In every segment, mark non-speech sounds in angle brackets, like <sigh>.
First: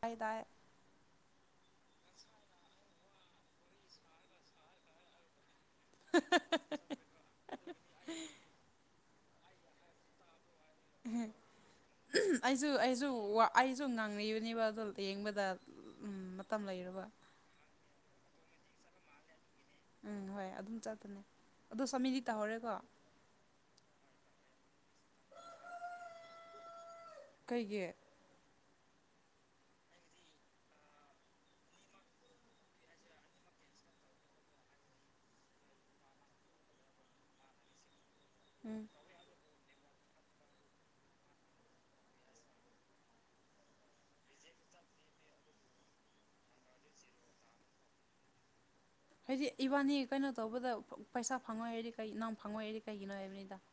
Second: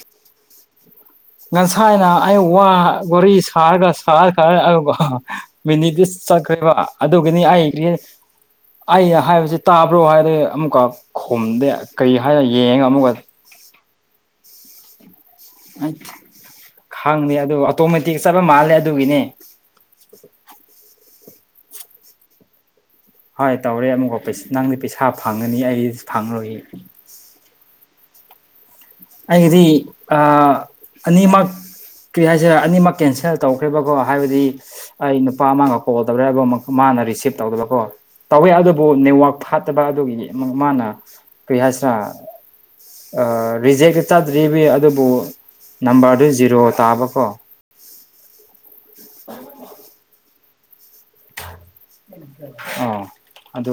ꯇꯥꯏ ꯇꯥꯏ ꯅꯪ ꯊꯥꯏꯅ ꯑꯩ ꯋꯥ ꯒꯣꯔꯤ ꯁꯥꯔꯒ ꯁꯥꯔ ꯈꯔ ꯑꯗꯨꯒ ꯃꯤꯅꯤꯗꯤ ꯆꯠꯈ꯭ꯔꯦꯕ ꯑꯗꯨꯒꯅꯤ ꯑꯩ ꯑꯩ ꯍꯥꯏꯕꯁꯤ ꯇꯥꯕ꯭ꯔꯣ ꯍꯥꯏꯗꯤ ꯑꯃꯨꯛꯀ ꯈꯣꯝꯗꯦ ꯀꯔꯤ ꯍꯥꯏꯔ ꯌꯦꯡꯉ ꯑꯃꯨꯛꯀ ꯁ ꯉꯥꯡꯅꯔꯤꯕꯅꯦꯕ ꯑ ꯑꯗꯨꯣ ꯌꯦꯡꯕ ꯈꯪꯗꯦ ꯑꯗꯨ ꯑꯣꯇꯣꯃꯦꯇꯤꯛ ꯆꯠꯄ ꯃꯥꯜꯂꯦ ꯑꯗꯨꯒꯤꯅꯦ ꯎꯝ ꯍꯣꯏ ꯑꯗꯨꯝ ꯆꯠꯇꯅꯤ ꯑꯗꯣ ꯆꯃꯤꯗꯤ ꯇꯥꯍꯧꯔꯦꯀꯣ ꯍꯣꯏ ꯇꯧꯔꯦ ꯑꯃꯨꯛꯀꯣ ꯅꯪꯗꯤ ꯄꯩꯁꯥ ꯐꯪꯉꯅꯤ ꯑꯩ ꯐꯪꯔꯨꯏ ꯀꯩꯒꯤ ꯍꯥꯏꯗꯤ ꯑꯅꯤꯃ ꯀꯔꯤ ꯍꯥꯏꯁꯦ ꯑꯅꯤꯃꯛ ꯀꯦꯟꯁꯦꯜ ꯇꯧꯈ꯭ꯔꯦꯕꯀꯣ ꯍꯥꯏꯕꯗꯤ ꯑꯩ ꯅꯨꯄꯥ ꯑꯃꯒ ꯀꯣꯜ ꯇꯧꯔꯦꯕ ꯃꯥ ꯍꯅ ꯔꯤꯁꯤꯞ ꯇꯧꯗꯕꯀꯣ ꯇꯧꯋꯦ ꯎꯝ ꯑꯗꯨꯕꯨ ꯅꯦꯠꯋꯥꯛ ꯐ ꯐꯠꯇꯕ ꯑꯗꯨꯒꯤ ꯃꯥꯅ ꯀꯔꯤ ꯍꯥꯏꯁꯤꯔꯥ ꯔꯤꯖꯦ ꯆꯥꯗ꯭ꯔꯤꯕ ꯑꯗꯨꯕꯨ ꯅꯝꯕꯔꯗꯨ ꯖꯤꯔꯣ ꯇꯥꯕꯀꯣ ꯍꯥꯏꯗꯤ ꯏꯕꯥꯅꯤ ꯀꯩꯅꯣ ꯇꯧꯕꯗ ꯄꯩꯁꯥ ꯐꯪꯉꯣꯏꯏꯔꯗꯤ ꯀꯩ ꯅꯪ ꯐꯪꯉꯣꯏꯏꯔꯗꯤ ꯑꯥ ꯀꯩꯒꯤꯅꯣ ꯍꯥꯏꯕꯅꯤꯗ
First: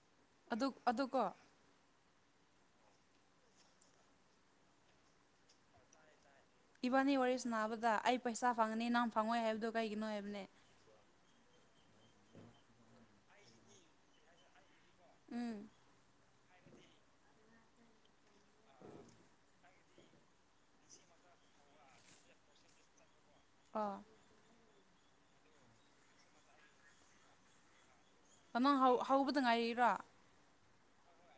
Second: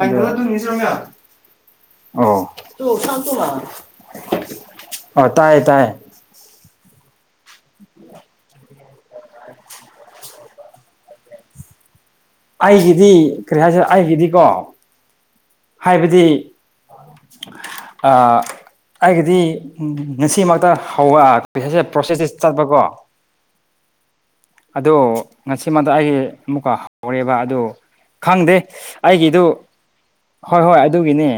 ꯑꯩ ꯑꯗꯨ ꯑꯗꯨꯅꯤꯁꯃꯦ ꯑ ꯑꯗꯨꯀꯣ ꯑ ꯇꯥꯏ ꯇꯥꯏ ꯏꯕꯥꯅꯤ ꯋꯥꯔꯤ ꯁꯅꯥꯕꯗ ꯑꯩ ꯄꯩꯁꯥ ꯐꯪ ꯪꯅꯤ ꯅꯍ ꯐꯪꯉꯣꯏ ꯍꯥꯏꯕꯗꯣ ꯀꯩꯒꯤꯅꯣ ꯍꯥꯏꯕꯅꯦ ꯑꯩꯒꯤꯗꯤ ꯀꯔꯤ ꯍꯥꯏꯁꯦ ꯑꯩꯒꯤꯗꯤꯀꯣ ꯎꯝ ꯍꯥꯏꯕꯗꯤ ꯑꯩꯒꯤꯗꯤ ꯉꯁꯤꯃꯛꯇ ꯍꯧꯕ ꯄꯩꯁꯥꯁꯦ ꯄ꯭ꯔꯣꯁꯦꯁꯁꯦ ꯆꯠꯄꯀꯣ ꯑꯣ ꯑꯗꯣ ꯉꯁꯤꯃꯗ ꯑꯩ ꯑꯃꯨꯛꯀ ꯍꯧꯔꯦꯕ ꯑꯗꯣ ꯈꯪꯗꯦ ꯅꯪ ꯍꯧ ꯍꯧꯕꯗ ꯑꯩꯒꯤꯗꯨ ꯉꯥꯏꯔꯤꯔꯣ ꯍꯣꯏ ꯍꯣꯏ ꯑꯗꯨꯒꯤꯅꯦ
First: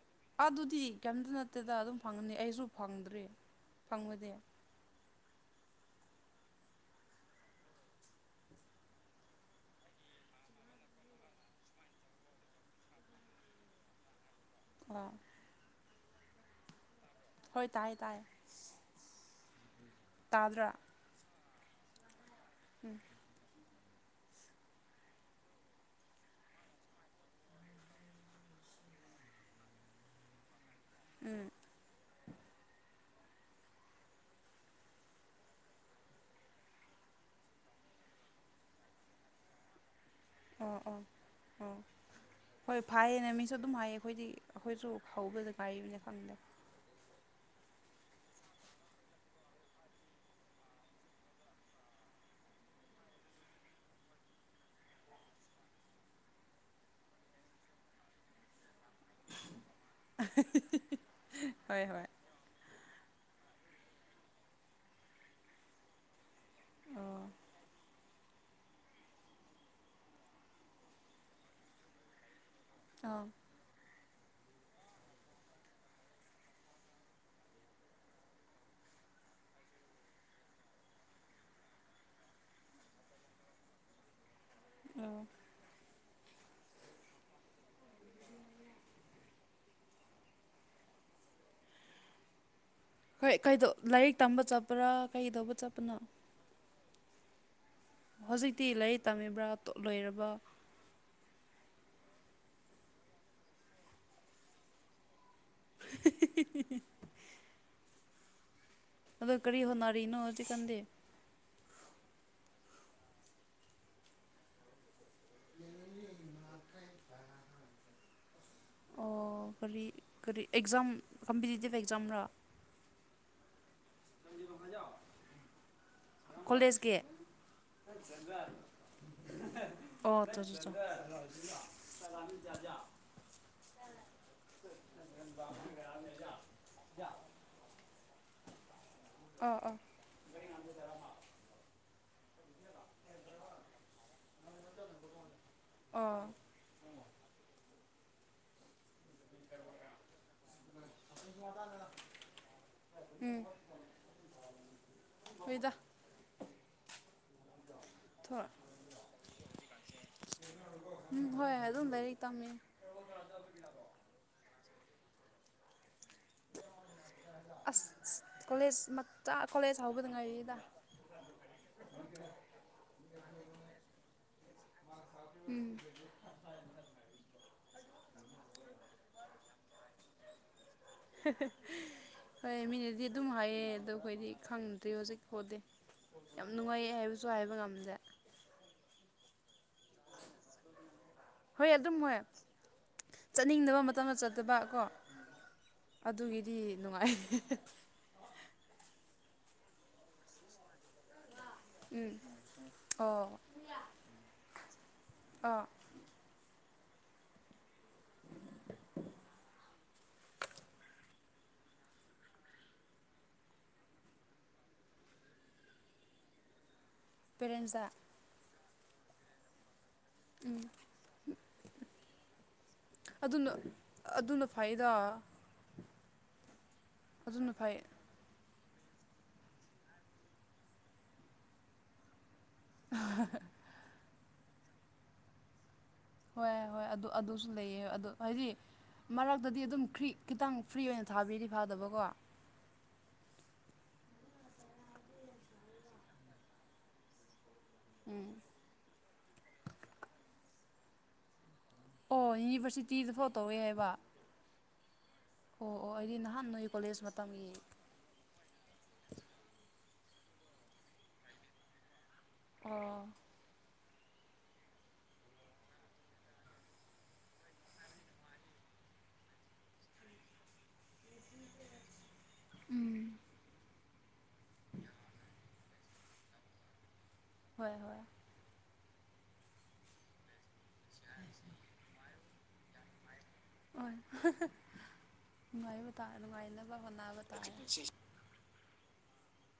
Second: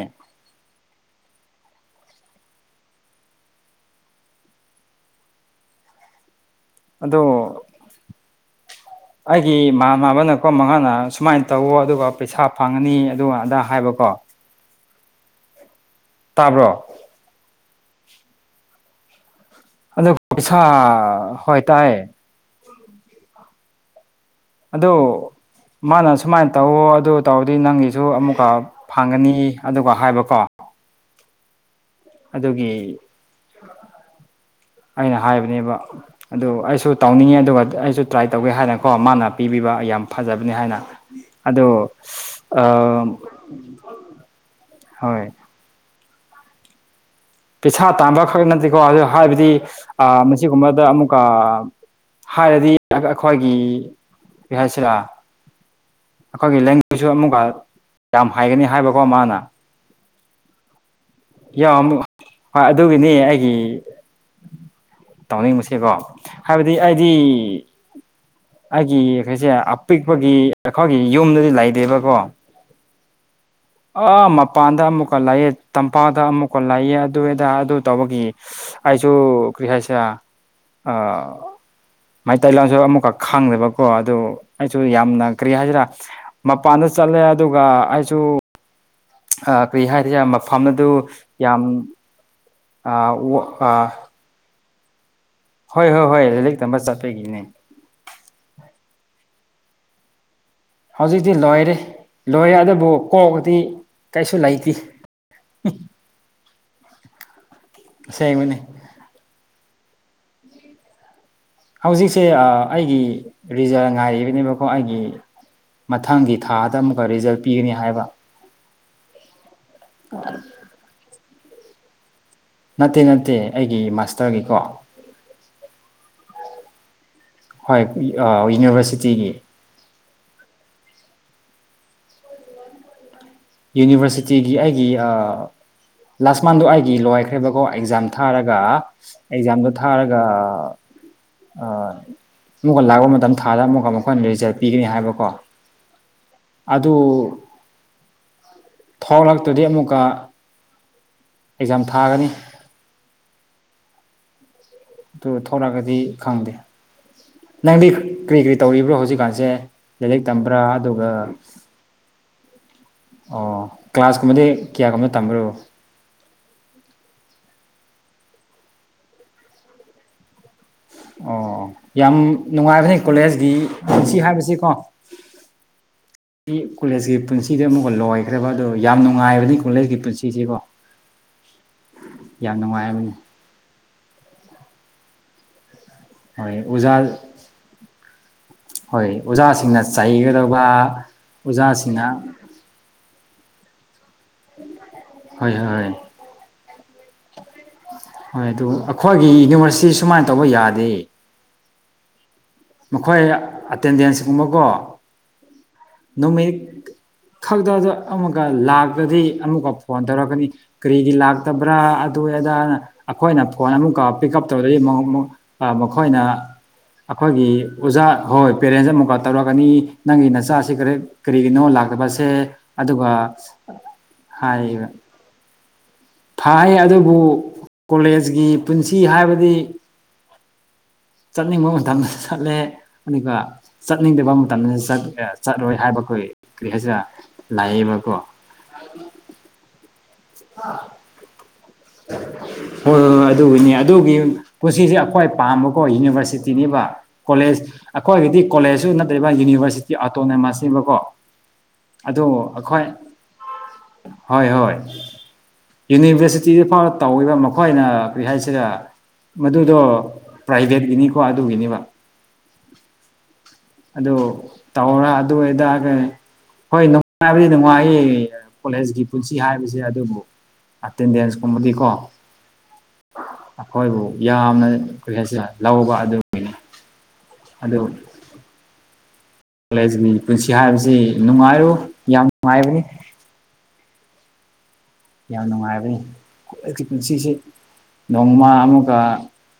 ꯑꯗꯨꯗꯤ ꯀꯩꯝꯇ ꯅꯠꯇꯦꯗ ꯑꯗꯨꯝ ꯐꯪꯉꯅꯤ ꯑꯩꯁꯨ ꯐꯪꯗ꯭ꯔꯔꯤ ꯐꯪꯕꯗꯤ ꯑꯗꯣ ꯑꯩꯒꯤ ꯏꯃꯥ ꯃꯥꯕꯅꯀꯣ ꯃꯉꯥꯅ ꯁꯨꯃꯥꯏꯅ ꯇꯧꯋ ꯑꯗꯨꯒ ꯄꯩꯁꯥ ꯐꯪꯉꯅꯤ ꯑꯗꯨꯒ ꯑꯗꯥ ꯍꯥꯏꯕꯀꯣ ꯑꯣ ꯇꯥꯕ꯭ꯔꯣ ꯍꯣꯏ ꯇꯥꯏꯌꯦ ꯇꯥꯏ ꯑꯗ ꯄꯁꯥ ꯇꯥꯗ꯭ꯔꯥ ꯍꯣꯏ ꯇꯥꯏ ꯎꯝ ꯑꯗꯣ ꯃꯥꯅ ꯁꯨꯃꯥꯏꯅ ꯇꯧꯋ ꯑꯗꯨ ꯇꯧꯔꯗꯤ ꯅꯪꯒꯤꯁꯨ ꯑꯃꯨꯛꯀ ꯐꯪꯒꯅꯤ ꯑꯗꯨꯒ ꯍꯥꯏꯕꯀꯣ ꯎꯝ꯫ ꯑꯗꯨꯒꯤ꯫ ꯑꯩꯅ ꯍꯥꯏꯕꯅꯦꯕ ꯑꯗꯨ ꯑꯩꯁꯨ ꯇꯧꯅꯤꯡꯉꯦ ꯑꯗꯨꯒ ꯑꯩꯁꯨ ꯇ꯭ꯔꯥꯏ ꯇꯧꯒꯦ ꯍꯥꯏꯅꯀꯣ ꯃꯥꯅ ꯄꯤꯕꯤꯕ ꯌꯥꯝ꯫ ꯐꯖꯕꯅꯤ ꯍꯥꯏꯅ꯫ ꯑꯣ ꯑꯣ ꯑꯗꯣ ꯑꯣ ꯑ ꯍꯣꯏ ꯐꯥꯏꯌꯦꯅꯦ ꯃꯤꯁꯨ ꯑꯗꯨꯝ ꯍꯥꯏꯌꯦ ꯑꯩꯈꯣꯏꯗꯤ ꯑꯩꯈꯣꯏꯁꯨ ꯍꯣꯏ ꯍꯧꯕꯗ ꯉꯥꯏꯔꯤꯕꯅ꯫ ꯐꯝꯗ꯫ ꯄꯩꯁꯥ ꯇꯥꯟꯕ ꯈꯛ ꯅꯠꯇꯦꯀꯣ ꯑꯗꯨ ꯍꯥꯏꯕꯗꯤ ꯃꯁꯤꯒꯨꯝꯕꯗ ꯑꯃꯨꯛꯀ ꯑꯥ꯫ ꯍꯥꯏꯔꯗꯤ ꯑꯩꯈꯣꯏꯒꯤ ꯀꯩ ꯍꯥꯏꯁꯤꯔ꯫ ꯑꯩꯈꯣꯏꯒꯤ <unintelligible> ꯁꯨ ꯑꯃꯨꯛꯀ ꯌꯥꯝ ꯍꯩꯌꯦꯅꯦ ꯍꯥꯏꯕꯀꯣ ꯃꯥꯅ꯫ <unintelligible> ꯌꯥ ꯍꯣꯏ ꯑꯃꯨꯛ ꯍꯣꯏ ꯍꯣꯏ ꯑꯗꯨꯒꯤꯅꯤ ꯑꯩꯒꯤ꯫ ꯇꯧꯅꯤꯡꯕꯁꯦꯕꯣ ꯍꯥꯏꯕꯗꯤ ꯑꯩꯗꯤ꯫ ꯑꯥ ꯑꯩꯒꯤ ꯀꯩꯁꯦ ꯑꯄꯤꯛꯄꯒꯤ ꯑꯩꯈꯣꯏꯒꯤ ꯌꯨꯝꯗꯗꯤ ꯂꯩꯗꯦꯕꯀꯣ꯫ ꯑꯥꯥ꯫ ꯑꯥ ꯃꯄꯥꯟꯗ ꯑꯃꯨꯛꯀ ꯂꯥꯛꯑꯦ ꯇꯝꯄꯥꯛꯗ ꯑꯃꯨꯛꯀ ꯂꯥꯛꯑꯦ ꯑꯗꯨ ꯑꯗ ꯑꯗꯨ ꯇꯧꯕꯒꯤ ꯑꯩꯁꯨ ꯀꯔꯤ ꯍꯥꯏꯁꯤꯔ ꯑꯥꯥ꯫ ꯃꯩꯇꯩ ꯂꯝꯁꯨ ꯑꯃꯨꯛꯀ ꯈꯥꯡꯗꯦꯕꯀꯣ ꯑꯗꯨ꯫ ꯑꯩꯁꯨ ꯑꯣ ꯌꯥꯝꯅ ꯀꯔꯤ ꯍꯥꯏꯁꯤꯔꯥ ꯃꯄꯥꯟꯗ ꯆꯠꯂꯦ ꯑꯗꯨꯒ ꯑꯩꯁꯨ꯫ ꯀꯔꯤ ꯍꯥꯏꯔꯤꯁꯦ ꯃꯐꯝ ꯑꯗꯨ ꯌꯥꯝ꯫ ꯍꯣꯏ ꯀꯩꯗꯣ ꯂꯥꯏꯔꯤꯛ ꯇꯝꯕ ꯆꯠꯄ꯭ꯔꯥ ꯀꯩꯗꯧꯕ ꯍꯣꯏ ꯆꯠꯄꯅꯣ ꯍꯣꯏ ꯍꯣꯏ ꯏꯔꯤꯛ ꯇꯝꯕ ꯆꯠꯄꯒꯤꯅꯦ꯫ ꯍꯧꯖꯤꯛꯇꯤ ꯂꯥꯏꯔꯤꯛ ꯇꯝꯃꯤꯕ꯭ꯔꯥ ꯂꯣꯏꯔꯕꯣ꯫ ꯍꯧꯖꯤꯛꯇꯤ ꯂꯣꯏꯔꯦ ꯂꯣꯏꯔꯦ ꯑꯗꯨꯕꯨ ꯀꯣꯛꯗꯤ ꯀꯩꯁꯨ ꯂꯩꯇꯦ꯫ ꯑꯁꯦꯡꯕꯅꯤ꯫ ꯑꯗꯣ ꯀꯔꯤ ꯍꯣꯠꯅꯔꯤꯅꯣꯗꯤ ꯈꯪꯗꯦ꯫ ꯍꯧꯖꯤꯛꯁꯦ ꯑꯩꯒꯤ ꯔꯤꯖꯟ ꯉꯥꯏꯔꯤꯕꯅꯦꯕꯀꯣ ꯑꯩꯒꯤ꯫ ꯃꯊꯪꯒꯤ ꯊꯥꯗ ꯑꯃꯨꯛꯀ ꯔꯤꯖꯜ ꯄꯤꯒꯅꯤ ꯍꯥꯏꯕ꯫ ꯑꯣ ꯀꯔꯤ ꯀꯔꯤ ꯑꯦꯛꯖꯥꯝ ꯀꯝꯄꯤꯇꯤꯇꯤꯚ ꯑꯦꯛꯖꯥꯝꯔ꯫ ꯅꯠꯇꯦ ꯅꯠꯇꯦ ꯑꯩꯒꯤ ꯃꯥꯁꯇꯔꯒꯤꯀꯣ꯫ ꯀꯣꯂꯦꯁꯀꯤ꯫ ꯍꯣꯏ ꯌꯨꯅꯤꯚꯔꯁꯤꯇꯤꯒꯤ꯫ ꯑꯣ ꯆꯣꯆꯣ ꯆꯣ꯫ ꯌꯨꯅꯤꯚꯔꯁꯤꯇꯤꯒꯤ ꯑꯩꯒꯤ ꯂꯥꯁ ꯃꯟꯗꯣ ꯑꯩꯒꯤ ꯂꯣꯏꯈ꯭ꯔꯦꯕꯀꯣ ꯑꯦꯛꯖꯥꯝ ꯊꯥꯔꯒ ꯑꯣ ꯑꯦꯛꯖꯥꯝꯗꯣ ꯑꯣ ꯊꯥꯔꯒ ꯑꯥ ꯑꯥ ꯫ ꯑꯃꯨꯛ ꯂꯥꯛꯄ ꯃꯇꯝ ꯊꯥꯔ ꯑꯃꯛꯀ ꯃꯈꯣꯏꯅ ꯔꯤꯖꯟ ꯄꯤꯒꯅꯤ ꯍꯥꯏꯕꯀꯣ ꯑꯣ ꯑꯗꯨ꯫ ꯊꯣꯛ ꯂꯥꯛꯇ꯭ꯔꯗꯤ ꯑꯃꯨꯛꯀ꯫ ꯑꯦꯛꯖꯥꯝ ꯊꯥꯒꯅꯤ꯫ ꯎꯝ ꯑꯗꯨ ꯍꯣꯏꯗ ꯊꯂꯛꯑꯒꯗꯤ ꯈꯪꯗꯦ꯫ ꯅꯪꯗꯤ ꯀꯔꯤ ꯊꯣꯔ ꯀꯔꯤ ꯇꯧꯔꯤꯕ꯭ꯔꯣ ꯍꯧꯖꯤꯛꯀꯥꯟꯁꯦ꯫ ꯂꯥꯏꯔꯤꯛ ꯇꯝꯕ꯭ꯔꯥ ꯑꯗꯨꯒ ꯎꯝ ꯍꯣꯏ ꯑꯗꯨꯝ ꯂꯥꯏꯔꯤꯛ ꯇꯝꯃꯤ ꯑꯣ ꯀ꯭ꯂꯥꯁꯀꯨꯝꯕꯗꯤ ꯀꯌꯥ ꯀꯨꯝꯕ ꯇꯝꯕ꯭ꯔꯣ꯫ ꯑꯁ ꯀꯣꯂꯦꯖ ꯃꯆꯥ ꯀꯣꯂꯦꯖ ꯍꯧꯕꯗ ꯉꯥꯏꯔꯤꯗ꯫ ꯑꯣ ꯌꯥꯝ ꯅꯨꯡꯉꯥꯏꯕꯅꯤ ꯀꯣꯂꯦꯖꯀꯤꯁꯤ ꯍꯥꯏꯕꯁꯤꯀꯣ꯫ ꯎꯝ ꯀꯣꯂꯦꯖꯀꯤ ꯄꯨꯟꯁꯤꯗꯤ ꯑꯃꯨꯛꯀ ꯂꯣꯏꯈ꯭ꯔꯕ ꯑꯗꯣ ꯌꯥꯝ ꯅꯨꯡꯉꯥꯏꯕꯅꯤ ꯀꯣꯂꯦꯖꯀꯤ ꯄꯨꯟꯁꯤꯁꯤꯀꯣ꯫ ꯌꯥꯝ ꯍꯣꯏ ꯃꯤꯅꯗꯤ ꯅꯨꯡꯉꯥꯏꯕꯅꯤ ꯑꯗꯨꯝ ꯍꯥꯏꯌꯦ ꯑꯗꯣ ꯑꯩꯈꯣꯏꯗꯤ ꯈꯪꯗ꯭ꯔꯤ ꯍꯧꯖꯤꯛ ꯐꯥꯎꯗꯤ꯫ ꯌꯥꯝ ꯍꯣꯏ ꯑꯣꯖꯥ ꯅꯨꯡꯉꯥꯏ ꯍꯥꯏꯕꯁꯨ ꯍꯥꯏꯕ ꯉꯝꯗꯦ꯫ ꯍꯣꯏ ꯑꯣꯖꯥꯁꯤꯡꯅ ꯆꯩꯒꯗꯧꯕ ꯍꯣꯏ ꯑꯗꯨꯝ ꯑꯣꯖꯥꯁꯤꯡꯅ꯫ ꯍꯣꯏ ꯆꯠꯅꯤꯡꯗꯕ ꯃꯇꯝꯗ ꯆꯠꯇꯕ ꯀꯣ ꯍꯣꯏ ꯍꯣꯏ ꯍꯣꯏ ꯑꯗꯨꯒꯤꯗꯤ ꯅꯨꯡꯉꯥꯏꯔꯦ꫰ ꯍꯣꯏ ꯑꯗꯨ ꯑꯩꯈꯣꯏꯒꯤ ꯌꯨꯅꯤꯚꯔꯁꯤꯇꯤ ꯁꯨꯃꯥꯏꯅ ꯇꯧꯕ ꯌꯥꯗꯦ꯫ ꯎꯝ ꯃꯈꯣꯏ ꯑꯣ ꯑꯦꯇꯦꯟꯗꯦꯟꯁꯀꯨꯝꯕꯀꯣ ꯑꯥ ꯅꯨꯃꯤꯠ ꯈꯛꯇꯗ ꯑꯃꯨꯛꯀ ꯂꯥꯛꯄꯗꯤ ꯑꯃꯨꯛꯀ ꯐꯣꯟ ꯇꯧꯔꯛꯀꯅꯤ ꯀꯔꯤꯒꯤ ꯂꯥꯛꯇꯕ꯭ꯔꯥ ꯑꯗꯨ ꯑꯩꯈꯣꯏꯅ ꯐꯣꯟ ꯑꯃꯨꯛ ꯄꯤꯛ ꯎꯞ ꯇꯧꯗꯤ ꯃꯈꯣꯏꯅ ꯑꯩꯈꯣꯏꯒꯤ ꯄꯦꯔꯦꯟꯁꯇ ꯑꯣꯖꯥ ꯍꯣꯏ ꯄꯦꯔꯦꯟꯁ ꯑꯃꯨꯛꯀ ꯇꯧꯔꯛꯒꯅꯤ ꯅꯪꯒꯤ ꯅꯆꯥꯁꯤ ꯀꯔꯤ ꯀꯔꯤꯒꯤꯅꯣ ꯂꯥꯛꯇꯕꯁꯦ ꯑꯗꯨꯒ ꯑꯗꯨꯅ ꯑꯗꯨꯅ ꯐꯥꯏꯗꯥ ꯐꯥꯏ ꯑꯗꯨꯕꯨ ꯐꯩ ꯀꯣꯂꯦꯖꯀꯤ ꯄꯨꯟꯁꯤ ꯍꯥꯏꯕꯗꯤ ꯆꯠꯅꯤꯡꯕ ꯃꯇꯝꯗ ꯆꯠꯂꯦ ꯑꯗꯨꯒ ꯆꯠꯅꯤꯡꯗꯕ ꯃꯇꯝꯗ ꯆꯠꯂꯣꯏ ꯍꯥꯏꯕ ꯑꯩꯈꯣꯏ ꯍꯣꯏ ꯀꯔꯤ ꯍꯣꯏ ꯍꯥꯏꯁꯤꯔꯥ ꯑꯗꯨ ꯑꯗꯨꯁꯨ ꯂꯩꯌꯦ ꯑꯗꯨ ꯂꯥꯛꯑꯦꯕꯀꯣ ꯍꯥꯏꯗꯤ ꯃꯔꯛꯇꯗꯤ ꯑꯗꯨꯝ ꯈ꯭ꯔꯤꯛ ꯈꯤꯇꯪ ꯐ꯭ꯔꯤ ꯑꯣꯏꯅ ꯊꯥꯕꯤꯔꯤ ꯐꯥꯗꯕꯀꯣ ꯍꯣꯏꯣꯏ ꯑꯗꯨꯒꯤꯅꯤ ꯑꯗꯨꯒꯤ ꯄꯨꯟꯁꯤꯁꯦ ꯑꯩꯈ꯭ꯋꯥ ꯄꯥꯝꯕꯀꯣ ꯌꯨꯅꯤꯚꯔꯁꯤꯇꯤꯅꯤꯕ ꯀꯣꯂꯦꯖ ꯑꯩꯈꯣꯏꯒꯤꯗꯤ ꯀꯣꯂꯦꯖꯁꯨ ꯅꯠꯇ꯭ꯔꯕ ꯌꯨꯅꯤꯚꯔꯁꯤꯇꯤ ꯑꯣꯇꯣꯅꯣꯃꯁꯅꯦꯕꯀꯣ ꯑꯗꯨ ꯑꯣ ꯑꯩꯈꯣꯏ ꯌꯨꯅꯤꯚꯔꯁꯤꯇꯤꯗ ꯐꯥꯎ ꯇꯧꯋꯦ ꯍꯥꯏꯕ ꯍꯣꯏ ꯍꯣꯏ ꯑꯣ ꯑꯣ ꯑꯩꯗꯤ ꯌꯨꯅꯤꯚꯔꯁꯤ ꯅꯍꯥꯟ ꯇꯤ ꯅꯣꯏ ꯐꯥꯎ ꯀꯣꯂꯦꯖ ꯇꯧꯔꯤꯕ ꯃꯇꯝꯒꯤ ꯃꯈꯣꯏꯅ ꯀꯔꯤ ꯍꯥꯏꯁꯤꯔ ꯃꯗꯨꯗꯣ ꯄ꯭ꯔꯥꯏꯚꯦꯠꯀꯤꯅꯤꯀꯣ ꯑꯗꯨꯒꯤꯅꯦꯕ ꯑꯣ ꯑꯗꯣ ꯇꯧ꯭ꯔ ꯑꯗꯨ ꯑꯗꯨꯒꯦ <inaudible> ꯍꯣꯏ ꯅꯨꯡꯉꯥꯏꯕꯗꯤ ꯅꯨꯡꯉꯥꯏꯌꯦ ꯀꯣꯂꯦꯖꯀꯤ ꯄꯨꯟꯁꯤ ꯍꯥꯏꯁꯦ ꯑꯗꯨꯕꯨ ꯑꯇꯦꯟꯗꯦꯟꯁ ꯀꯨꯝꯕꯗꯤꯀꯣ ꯎꯝ ꯑꯩꯈꯣꯏꯕꯨ ꯌꯥꯝꯅ ꯀꯔꯤ ꯍꯥꯏꯁꯦ ꯂꯧꯕ ꯑꯗꯨꯒꯤꯅꯤ ꯍꯣꯏ ꯑꯗꯨ ꯍꯣꯏ ꯀꯣꯂꯦꯖꯀꯤ ꯄꯨꯟꯁꯤ ꯍꯥꯏꯕꯁꯤ ꯅꯨꯡꯉꯥꯏꯔꯨ ꯌꯥꯝ ꯅꯨꯡꯉꯥꯏꯕꯅꯤ ꯑꯣ <inaudible> ꯌꯥꯝ ꯅꯨꯡꯉꯥꯏꯕꯅꯤ ꯑꯩ <inaudible> ꯍꯣꯠꯅꯕ ꯄꯨꯟꯁꯤꯁꯤ ꯇꯥꯔꯦ ꯅꯣꯡꯃ ꯑꯃꯒ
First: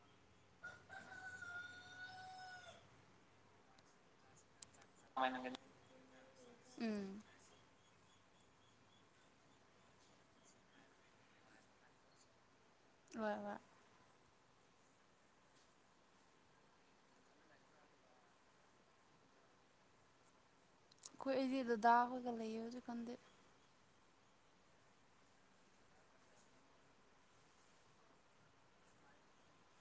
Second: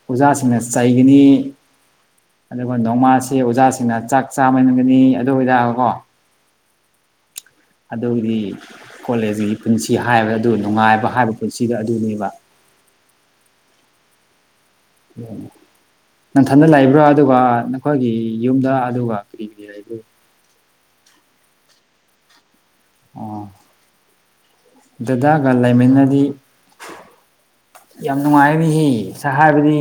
ꯑꯣꯖꯥꯁꯤꯡꯅ ꯆꯩꯒꯅꯤ ꯑꯗꯨꯒ ꯅꯣꯡꯃꯥꯁꯤ ꯑꯣꯖꯥꯁꯤꯡꯅ ꯆꯥꯛ ꯆꯥ ꯒꯅꯤ ꯑꯗꯨ ꯑꯣꯏꯇꯥꯔꯒꯀꯣ <inaudible> ꯎꯝ ꯑꯗꯨꯗꯤ ꯀꯣꯂꯦꯖꯀꯤ ꯄꯨꯟꯁꯤ ꯍꯥꯏꯕ ꯑꯗꯨ ꯅꯨꯡꯉꯥꯏꯕ ꯍꯥꯏꯕ ꯄꯨꯟꯁꯤꯗꯣ ꯑꯗꯨꯅꯦꯕ ꯋꯥ ꯋꯥ ꯎ <inaudible> ꯅꯪꯊꯟꯗ ꯂꯩꯕ꯭ꯔꯥ ꯑꯗꯨꯒ ꯅꯈꯣꯏꯒꯤ ꯌꯨꯝꯗ ꯑꯗꯨꯒ ꯀꯔꯤꯒꯤ ꯂꯩꯕ꯭ꯔꯣ ꯈꯣꯏꯗꯤ ꯗꯥꯗꯥ ꯍꯣꯏꯒ ꯂꯩꯌꯦ ꯍꯧꯖꯤꯛ ꯑꯣ ꯗꯗꯥꯒ ꯂꯩꯃꯤꯟꯅꯗꯤ ꯌꯥꯝ ꯅꯨꯡꯉꯥꯏꯅꯤꯍ ꯁ ꯍꯥꯏꯕꯗꯤ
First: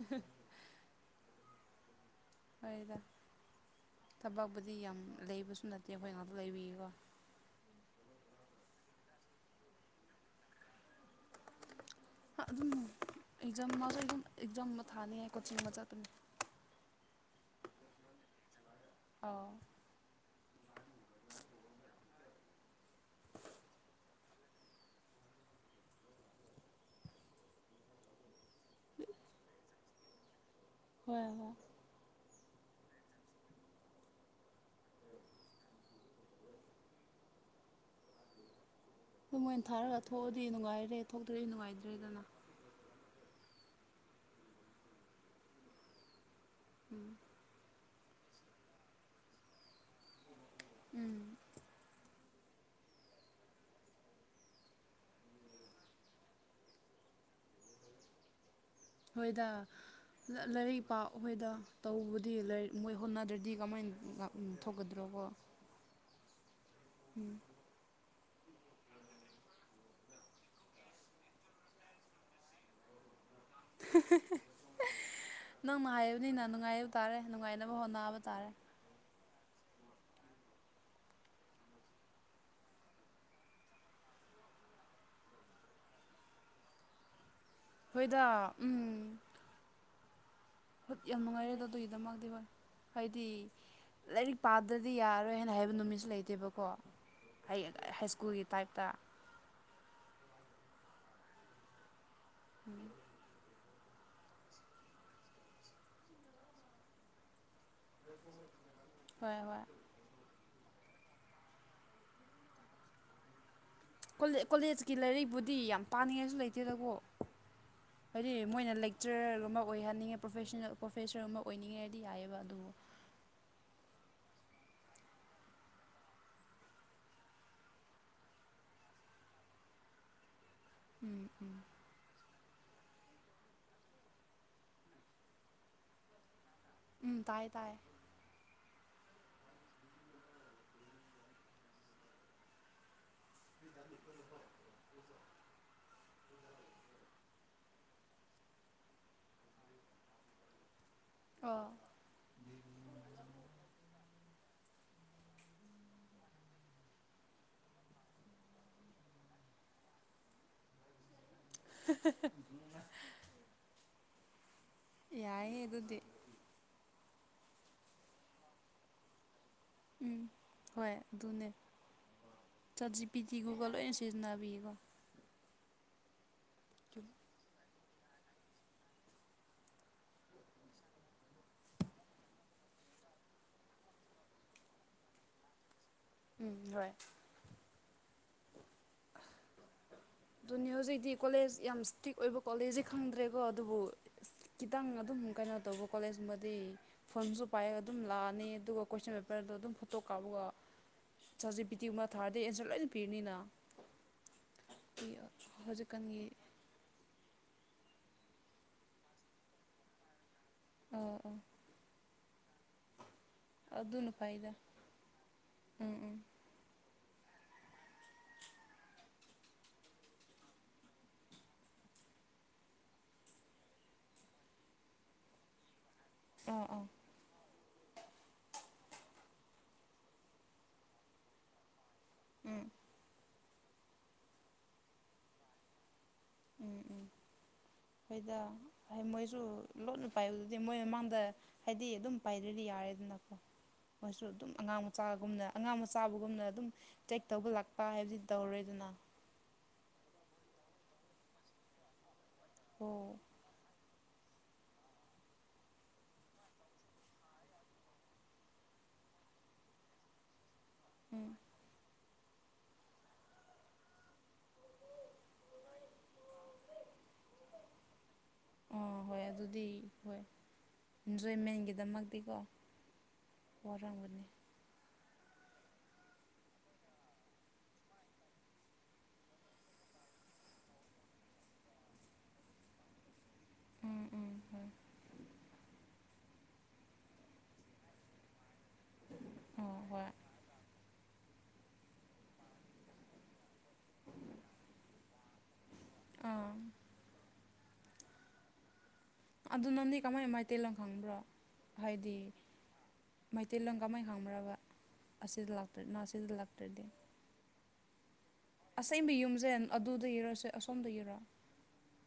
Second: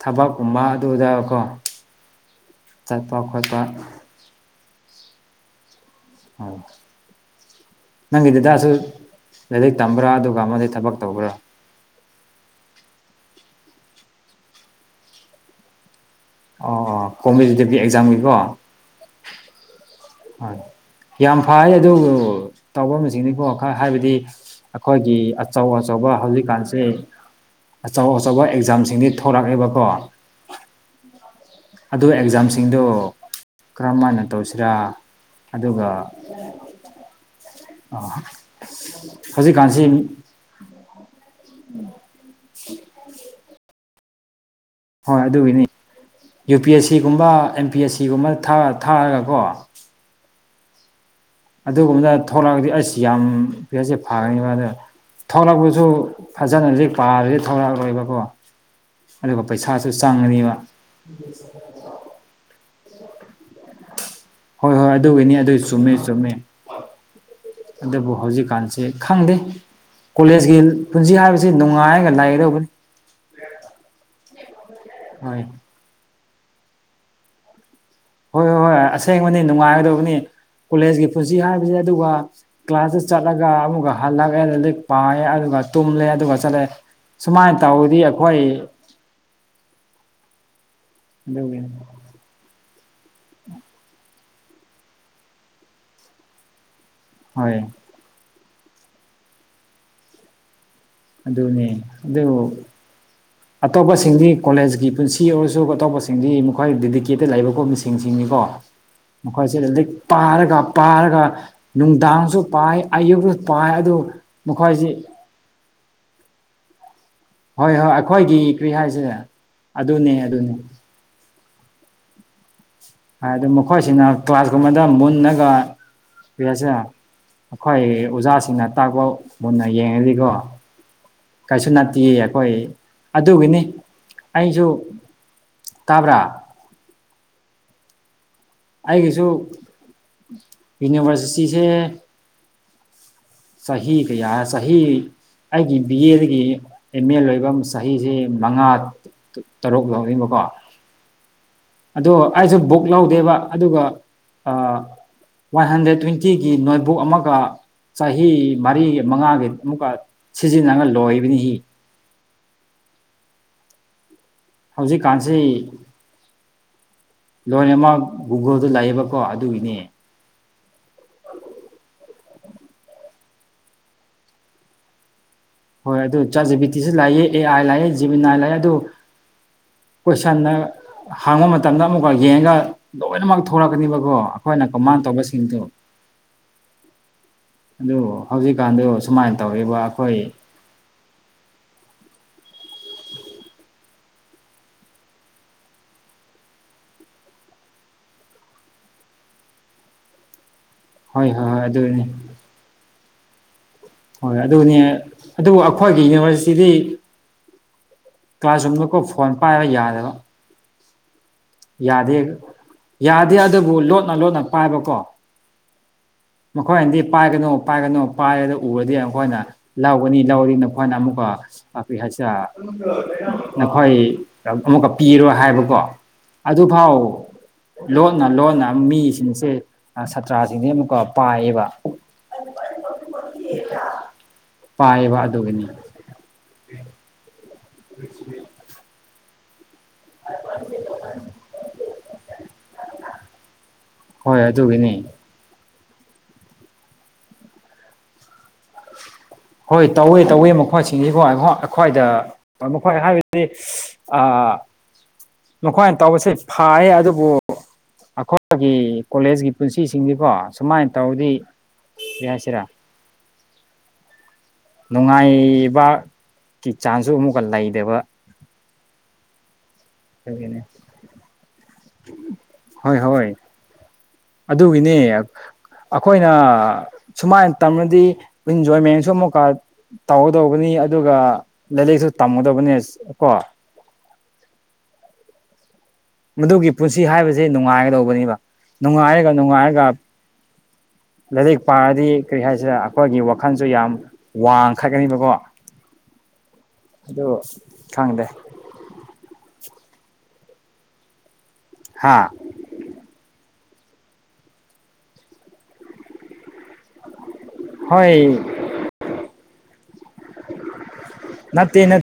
ꯊꯕꯛꯀꯨꯝꯕ ꯑꯗꯨꯗꯀꯣ ꯆꯠꯄ ꯈꯣꯠꯄ ꯕꯨꯗꯤ ꯌꯥꯝ ꯂꯩꯕꯁꯨ ꯅꯠꯇꯦ ꯑꯩꯈꯣꯏ ꯉꯥꯛꯇ ꯑꯣ ꯂꯩꯕꯤꯌꯦꯀꯣ ꯅꯪꯒꯤ ꯗꯗꯥꯁꯨ ꯂꯥꯏꯔꯤꯛ ꯇꯝꯕ꯭ꯔꯥ ꯑꯗꯨꯒ ꯃꯗꯩ ꯊꯕꯛ ꯇꯧꯕ꯭ꯔꯥ ꯑꯗꯨꯝ ꯑꯦꯛꯖꯥꯝ ꯑꯦꯛꯖꯥꯝ ꯑꯃ ꯊꯥꯅꯤ ꯍꯥꯏ ꯀꯣꯆꯤꯡ ꯑꯃ ꯆꯠꯄꯅꯤ ꯑꯣ ꯑꯣ ꯀꯃꯦꯗꯤ <inaudible> ꯑꯦꯛꯖꯝꯒꯤꯕ ꯑꯧ ꯍꯣꯏ ꯌꯥꯝ ꯐꯩ ꯑꯗꯨꯕꯨ ꯇꯐꯝꯁꯤꯡꯅꯤꯕꯨ ꯈꯛ ꯍꯥꯏꯕꯗꯤ ꯑꯩꯈꯣꯏꯒꯤ ꯑꯆꯧ ꯑꯆꯧ ꯍꯧꯖꯤꯛꯀꯥꯟꯁꯦ ꯑꯆꯧ ꯑꯆꯧꯕ ꯑꯦꯛꯖꯥꯝꯁꯤꯡꯗꯤ ꯊꯣꯛꯂꯛꯑꯦꯕꯀꯣ ꯍꯣꯏ ꯍ ꯑꯗ ꯑꯦꯛꯖꯥꯝꯁꯤꯡꯗꯣ ꯀꯔꯝ ꯍꯥꯏꯅ ꯇꯧꯁꯤꯔꯥ ꯑꯗꯨꯒ ꯑ <unintelligible> ꯑꯗꯨꯝꯣꯏ ꯑꯣꯏꯅ ꯊꯥꯔꯒ ꯊꯣꯛꯑꯗꯤ ꯅꯨꯡꯉꯥꯏꯔꯦ ꯊꯣꯛꯇ꯭ꯔ ꯅꯨꯡꯉꯥꯏꯇ꯭ꯔꯦꯗꯅ ꯎꯝ <inaudible> ꯍꯣꯏ ꯑꯗꯨꯒꯤꯅꯤ ꯌꯨ ꯄꯤ ꯑꯦꯁ ꯁꯤꯒꯨꯝꯕ ꯑꯦꯝ ꯄꯤ ꯑꯦꯁ ꯁꯤ ꯒꯤꯒꯨꯝꯕꯗ ꯊꯥ ꯊꯥꯔꯒꯀꯣ ꯎꯝ ꯑꯗꯨꯒꯨꯝꯕꯗ ꯊꯣꯛꯂꯛꯑꯒꯗꯤ ꯑꯩꯁ ꯌꯥꯝ ꯄꯁꯦ ꯐꯒꯅꯤꯕ ꯑꯗꯨꯗ ꯊꯣꯛꯂꯛꯄꯁꯨ ꯐꯖꯅꯗꯤ ꯄꯥꯔꯗꯤ ꯊꯣꯛꯂꯛꯂꯣꯏꯕꯀꯣ ꯍꯣꯏꯗ ꯂꯥꯏꯔꯤꯛ ꯄꯥ ꯍꯣꯏꯗ ꯇꯧꯕꯗꯤ ꯂꯥꯏꯔꯤꯛ ꯃꯣꯏ ꯍꯣꯠꯅꯗ꯭ꯔꯗꯤ ꯀꯃꯥꯏꯅ ꯍꯣꯏ ꯍꯣꯏ ꯑꯗꯨꯒꯤꯅꯤ ꯑꯗꯨ ꯆꯨꯝꯃꯦ ꯆꯨꯝꯃꯦ ꯎꯝ ꯇꯕꯨ ꯍꯧꯖꯤꯛꯀꯥꯟꯁꯦ ꯈꯪꯗꯦ ꯀꯣꯂꯦꯖꯀꯤ ꯄꯨꯟꯁꯤ ꯍꯥꯏꯕꯁꯤ ꯅꯨꯡꯉꯥꯏꯔꯒ ꯂꯩꯒꯗꯧꯕꯅꯤ ꯍꯣꯏ ꯅꯪꯅ ꯍꯥꯏꯕꯅꯤꯅ ꯅꯨꯡꯉꯥꯏꯕ ꯇꯥꯔꯦ ꯅꯨꯡꯉꯥꯏꯅꯕ ꯍꯣꯠꯅꯕ ꯍꯣꯏ ꯇꯥꯔꯦ ꯍꯣꯏ ꯍꯣꯏ ꯑꯁꯦꯡꯕꯅꯤ ꯅꯨꯡꯉꯥꯏꯒꯗꯕꯅꯤ ꯀꯣꯂꯦꯖꯀꯤ ꯄꯨꯟꯁꯤ ꯍꯥꯏꯕꯁꯦ ꯑꯗꯨꯒ ꯀ꯭ꯂꯥꯁꯇ ꯆꯠꯂꯒ ꯑꯃꯨꯛ ꯍꯜꯂꯛꯑꯦ ꯂꯥꯏꯔꯤꯛ ꯄꯥꯏꯌꯦ ꯑꯗꯨꯒ ꯇꯨꯝꯂꯦ ꯑꯗꯨꯒ ꯆꯠꯂꯦ ꯁꯨꯃꯥꯏꯅ ꯇꯧꯔꯗꯤ ꯑꯩꯈꯣꯏ ꯍꯣꯏꯗ ꯎꯝ ꯌꯥꯝ ꯅꯨꯡꯉꯥꯏꯔꯦꯗꯣ ꯑꯗꯨꯒꯤꯗꯃꯛꯇꯤ ꯍꯥꯏꯗꯤ ꯎꯝ ꯂꯥꯏꯔꯤꯛ ꯄꯥꯗ꯭ꯔꯗꯤ ꯌꯥꯔꯣꯏ ꯍꯥꯏꯅ ꯍꯥꯏꯕ ꯅꯨꯃꯤꯠꯁꯨ ꯂꯩꯇꯦꯕꯀꯣ ꯍꯣꯏ ꯍꯥꯏ ꯁ꯭ꯀꯨꯜꯒꯤ ꯇꯥꯏꯞꯇ ꯑꯗꯨꯅꯦ ꯑꯗꯨ ꯑꯇꯣꯞꯄꯁꯤꯡꯗꯤ ꯀꯣꯂꯦꯖꯀꯤ ꯄꯨꯟꯁꯤ ꯑꯣꯏꯔꯁꯨ ꯑꯇꯣꯞꯄꯁꯤꯡꯗꯤ ꯃꯈꯣꯏ ꯗꯦꯗꯤꯀꯦꯇꯦꯠ ꯂꯩꯕ ꯈꯣꯠꯄꯁꯤꯡ ꯁꯤꯡꯁꯤꯡꯅꯤꯀꯣ ꯍꯣꯏ ꯃꯈꯣꯏꯁꯤ ꯂꯥꯏꯔꯤꯛ ꯄꯥꯔꯒ ꯄꯥꯔꯒ ꯅꯨꯡꯗꯥꯡꯁꯨ ꯄꯥꯏ ꯑꯌꯨꯛꯁꯨ ꯄꯥꯏ ꯑꯗꯨ ꯃꯈꯣꯏꯁꯤ ꯀꯣꯂꯦꯖꯀꯤ ꯂꯥꯏꯔꯤꯛꯄꯕꯨꯗꯤ ꯌꯥꯝ ꯄꯥꯅꯤꯡꯉꯥꯏꯁꯨ ꯂꯩꯇꯦꯗꯀꯣ ꯍꯣꯏ ꯍꯣꯏ ꯍꯥꯏꯗꯤ ꯑꯩꯈꯣꯏꯒꯤ ꯀꯔꯤ ꯃꯣꯏꯅ ꯍꯥꯏꯁꯤꯔ ꯂꯦꯛꯆꯔ ꯑꯃ ꯑꯗꯨꯅꯦ ꯑꯣꯏꯍꯟꯅꯤꯡꯉꯦ ꯑꯗꯨꯅꯦ ꯄ꯭ꯔꯣꯐꯦꯁꯅꯦꯜ ꯄ꯭ꯔꯣꯐꯦꯁꯔ ꯑꯃ ꯑꯣꯏꯅꯤꯡꯉꯗꯤ ꯌꯥꯏꯌꯦꯕ ꯑꯗꯨ ꯍꯥꯏꯗ ꯃꯈꯣꯏꯁꯤꯅ ꯀꯂ꯭ꯥꯁ ꯀꯨꯝꯕꯗ ꯃꯨꯟꯅꯒ ꯄꯁꯦ ꯑꯩꯈꯣꯏ ꯑꯣꯖꯥꯁꯤꯡꯅ ꯇꯥꯛꯄ ꯃꯨꯟꯅ ꯌꯦꯡꯉꯗꯤꯀꯣ ꯎꯝ ꯎꯝ ꯀꯩꯁꯨ ꯅꯠꯇꯦ ꯑꯩꯈꯣꯏ ꯑꯗꯨꯒꯤꯅꯤ ꯑꯩꯁꯨ ꯇꯥꯕ꯭ꯔꯥ ꯎꯝ ꯇꯥꯏ ꯇꯥꯏ ꯑꯩꯒꯤꯁꯨ ꯌꯨꯅꯤꯚꯔꯁꯤꯇꯤꯁꯦ ꯆꯍꯤ ꯀꯌꯥ ꯆꯍꯤ ꯑꯩꯒꯤ ꯕꯤ ꯑꯦꯗꯒꯤ ꯑꯦꯝ ꯑꯦ ꯂꯣꯏꯕ ꯆꯍꯤꯁꯤ ꯃꯉꯥ ꯇꯔꯨꯛ ꯂꯧꯋꯦꯕꯀꯣ ꯑꯣ ꯑꯗꯣ ꯑꯩꯁꯨ ꯕꯨꯛ ꯂꯧꯗꯦꯕ ꯑꯗꯨꯒ ꯑ ꯋꯥꯟ ꯍꯟꯗ꯭ꯔꯦꯠ ꯇ꯭ꯋꯦꯟꯇꯤꯒꯤ ꯅꯣꯠꯕꯨꯛ ꯑꯃꯒ ꯆꯍꯤ ꯃꯔꯤꯒꯤ ꯃꯉꯥꯒꯤ ꯑꯃꯨꯛꯀ ꯁꯤꯖꯤꯟꯅꯒ ꯂꯣꯏꯕꯅꯤ <unintelligible> ꯍꯧꯖꯤꯛꯀꯥꯟꯁꯤ ꯌꯥꯏꯌꯦ ꯑꯗꯨꯗꯤ ꯂꯣꯏꯅꯃꯛ ꯒꯨꯒꯜꯗ ꯂꯩꯌꯦꯕꯀꯣ ꯑꯗꯨꯒꯤꯅꯦ ꯍꯣꯏ ꯑꯗꯨꯅꯦ chat G P T Google ꯂꯣꯢ ꯁꯤꯖꯤꯟꯅꯕꯤꯌꯦꯀꯣ ꯍꯣꯏ ꯑꯗꯨ ꯆꯥꯠ ꯖꯤ ꯄꯤ ꯇꯤꯁꯨ ꯂꯥꯛꯑꯦ ꯑꯦ ꯑꯥꯏ ꯂꯥꯛꯑꯦ ꯖꯤꯃꯤꯅꯥꯏ ꯂꯥꯛꯑꯦ ꯑꯗꯨ ꯀꯣꯏꯁꯟꯅ ꯍꯡꯕ ꯃꯇꯝꯗ ꯑꯃꯨꯛꯀ ꯌꯦꯡꯉꯒ ꯂꯣꯏꯅꯃꯛ ꯊꯣꯛꯂꯛꯀꯅꯤꯕꯀꯣ ꯑꯩꯈꯣꯏꯅ ꯀꯃꯥꯏ ꯇꯧꯕ ꯁꯤꯡꯗꯨ ꯍꯣꯏ ꯑꯗꯨ ꯍꯧꯖꯤꯛꯀꯥꯟꯗꯣ ꯁꯨꯃꯥꯏꯅ ꯇꯧꯔꯤꯕ ꯑꯩꯈꯣꯏ ꯑꯗꯨꯅꯤ ꯍꯧꯖꯤꯛꯇꯤ ꯀꯣꯂꯦꯖ ꯌꯥꯝ ꯏꯁꯇ꯭ꯔꯤꯛ ꯑꯣꯏꯕ ꯀꯣꯂꯦꯖꯁꯦ ꯈꯪꯗ꯭ꯔꯦꯀꯣ ꯑꯗꯨꯕꯨ ꯈꯤꯇꯪ ꯑꯗꯨꯝ ꯀꯩꯅꯣ ꯇꯧꯕ ꯀꯣꯂꯦꯖꯀꯨꯝꯕꯗꯤ ꯐꯣꯟꯁꯨ ꯄꯥꯏꯔꯒ ꯑꯗꯨꯝ ꯂꯥꯛꯑꯅꯤ ꯑꯗꯨꯒ ꯀꯣꯏꯁꯟ ꯄꯦꯄꯔ ꯗꯣ ꯑꯗꯨꯝ ꯐꯣꯇꯣ ꯀꯥꯞꯄꯒ ꯍꯣꯏ ꯍꯣꯏ ꯆꯥꯠ ꯖꯤ ꯍꯣꯏ ꯄꯤ ꯇꯤ ꯑꯗꯨꯅꯤ ꯗꯒꯨꯝꯕ ꯊꯥꯔꯗꯤ ꯑꯦꯟꯁꯔ ꯂꯣꯏꯅ ꯄꯤꯔꯅꯤꯅ ꯍꯣꯏ ꯑꯗꯨꯅꯦ ꯑꯗꯨꯕꯨ ꯑꯩꯈꯣꯏꯒꯤ ꯍꯧꯖꯤꯛꯀꯥꯟꯒꯤ ꯌꯨꯅꯤꯚꯔꯁꯤꯇꯤꯗꯤ ꯀ꯭ꯂꯥꯁꯔꯨꯝꯗꯀꯣ ꯐꯣꯟ ꯄꯥꯏꯔ ꯌꯥꯗꯕ ꯑꯣ ꯑꯣ ꯌꯥꯗꯦꯒ ꯌꯥꯗꯦ ꯑꯗꯨꯕꯨ ꯑꯗꯨꯅ ꯂꯣꯠꯅ ꯂꯣꯠꯅ ꯐꯩꯗ ꯄꯥꯏꯕꯀꯣ ꯎꯝ ꯎꯝ ꯃꯈꯣꯏꯅꯗꯤ ꯄꯥꯏꯒꯅꯣ ꯄꯥꯏꯒꯅꯣ ꯄꯥꯏꯔꯒ ꯎꯔꯗꯤ ꯑꯩꯈꯣꯏꯅ ꯂꯧꯒꯅꯤ ꯂꯧꯔꯤꯅ ꯑꯩꯈꯣꯏꯅ ꯑꯃꯨꯛꯀ ꯑꯁ ꯅꯈꯣꯏ ꯑꯃꯨꯛꯀ ꯄꯤꯔꯣ ꯍꯥꯏꯕꯀꯣ ꯑꯗꯨ ꯑꯥ ꯑꯥ ꯐꯥꯎ ꯂꯣꯟꯅ ꯂꯣꯟꯅ ꯃꯤꯁꯤꯡꯁꯦ ꯁꯥꯇ꯭ꯔꯥꯁꯤꯡꯁꯦ ꯑꯃꯨꯛꯀ ꯄꯥꯏꯌꯦꯕ ꯎꯝ ꯄꯥꯏꯕ ꯑꯗꯨꯒꯤꯅꯤ ꯎꯝ ꯎꯝ ꯍꯣꯏꯗ ꯍꯥꯏ ꯃꯣꯏꯁꯨ ꯂꯣꯏꯅ ꯄꯥꯏꯕ ꯑꯗꯨꯗꯤ ꯃꯣꯏ ꯃꯃꯥꯡꯗ ꯍꯥꯏꯗꯤ ꯑꯗꯨꯝ ꯄꯥꯏꯗ꯭ꯔꯗꯤ ꯌꯥꯔꯦꯗꯅꯀꯣ ꯃꯣꯏꯁꯨ ꯍꯣꯏ ꯑꯗꯨꯝ ꯑꯉꯥꯡ ꯑꯗꯨꯒꯤꯅꯤ ꯃꯆꯥꯒꯨꯝꯅ ꯑꯉꯥꯡ ꯃꯆꯥ ꯆꯥꯕꯒꯨꯝꯅ ꯑꯗꯨꯝ ꯆꯦꯛ ꯇꯧꯕ ꯂꯥꯛꯄ ꯍꯥꯏꯕꯁꯤ ꯇꯧꯔꯦ ꯑꯗꯨꯅ ꯍꯣꯏ ꯇꯧꯏ ꯇꯧꯏ ꯃꯈꯣꯏꯁꯤꯡꯁꯤꯕꯨ ꯑꯩꯈ꯭ꯣꯏꯗ ꯃꯈꯣꯏ ꯍꯣ ꯍꯥꯏꯕꯗꯤ ꯑ ꯃꯈꯣꯏꯅ ꯇꯧꯕꯁꯦ ꯐꯌꯦ ꯑꯗꯨꯕꯨ ꯑꯩꯈꯣꯏꯒꯤ ꯀꯣꯂꯦꯖꯀꯤ ꯄꯨꯟꯁꯤꯁꯤꯡꯁꯤꯀꯣ ꯁꯨꯃꯥꯏꯅ ꯇꯧꯗꯤ ꯎꯝ ꯌꯥꯁꯤꯔꯥ ꯅꯨꯡꯉꯥꯏꯕ ꯀ ꯆꯥꯡꯁꯨ ꯑꯃꯨꯛꯀ ꯂꯩꯗꯕ ꯑꯥ ꯍꯣꯏ ꯑꯗꯨꯗꯤ ꯍꯣꯏ ꯑꯗꯨꯒꯤꯅꯦ ꯏꯟꯖꯣꯏꯃꯦꯟꯒꯤꯗꯃꯛꯇꯤꯀꯣ ꯋꯥꯔꯝꯒꯅꯤ ꯑꯗꯨꯒꯤꯅꯦ ꯑꯩꯈꯣꯏꯅ ꯁꯨꯃꯥꯏꯅ ꯇꯝꯅꯗꯤ ꯏꯟꯖꯣꯏꯃꯦꯟꯁꯨ ꯑꯃꯨꯛꯀ ꯇꯧꯒꯗꯧꯕꯅꯤ ꯑꯗꯨꯒ ꯂꯥꯏꯔꯤꯛꯁꯨ ꯇꯝꯒꯗꯕꯅꯦ ꯀꯣ ꯎꯝ ꯎꯝ ꯎꯝ ꯃꯗꯨꯒꯤ ꯄꯨꯟꯁꯤ ꯍꯥꯏꯕꯁꯦ ꯅꯨꯡꯉꯥꯏꯒꯗꯧꯕꯅꯦꯕ ꯅꯨꯡꯉꯥꯏꯔꯒ ꯑꯥ ꯅꯨꯡꯉꯥꯏꯔꯒ ꯍꯣꯏ ꯂꯥꯏꯔꯤꯛ ꯄꯥꯔꯗꯤ ꯀꯔꯤ ꯍꯥꯏꯁꯤꯔ ꯑꯩꯈꯣꯏꯒꯤ ꯋꯥꯈꯜꯁꯨ ꯌꯥꯝ ꯋꯥꯡꯈꯠꯀꯅꯤꯕꯀꯣ ꯑꯥ ꯑꯗꯣ ꯈꯪꯗꯦ ꯑꯗꯨ ꯅꯪꯗꯤ ꯀꯃꯥꯏꯅ ꯃꯩꯇꯩꯂꯣꯟ ꯈꯪꯕ꯭ꯔꯣ ꯍꯥ ꯍꯥꯏꯗꯤ ꯇꯦꯂꯪ ꯀꯃꯩ ꯈꯪꯕ꯭ꯔꯕ ꯑꯁꯤꯗ ꯑꯁꯤꯗ ꯂꯥꯛꯇ꯭ꯔꯗꯤ ꯍꯣꯢ ꯑꯁꯦꯡꯕ ꯌꯨꯝꯁꯦ ꯑꯗꯨꯗ ꯌꯦꯔꯣꯁꯦ ꯑꯁꯣꯝꯗ ꯌꯦꯔꯣ ꯅꯠꯇꯦ ꯅꯠ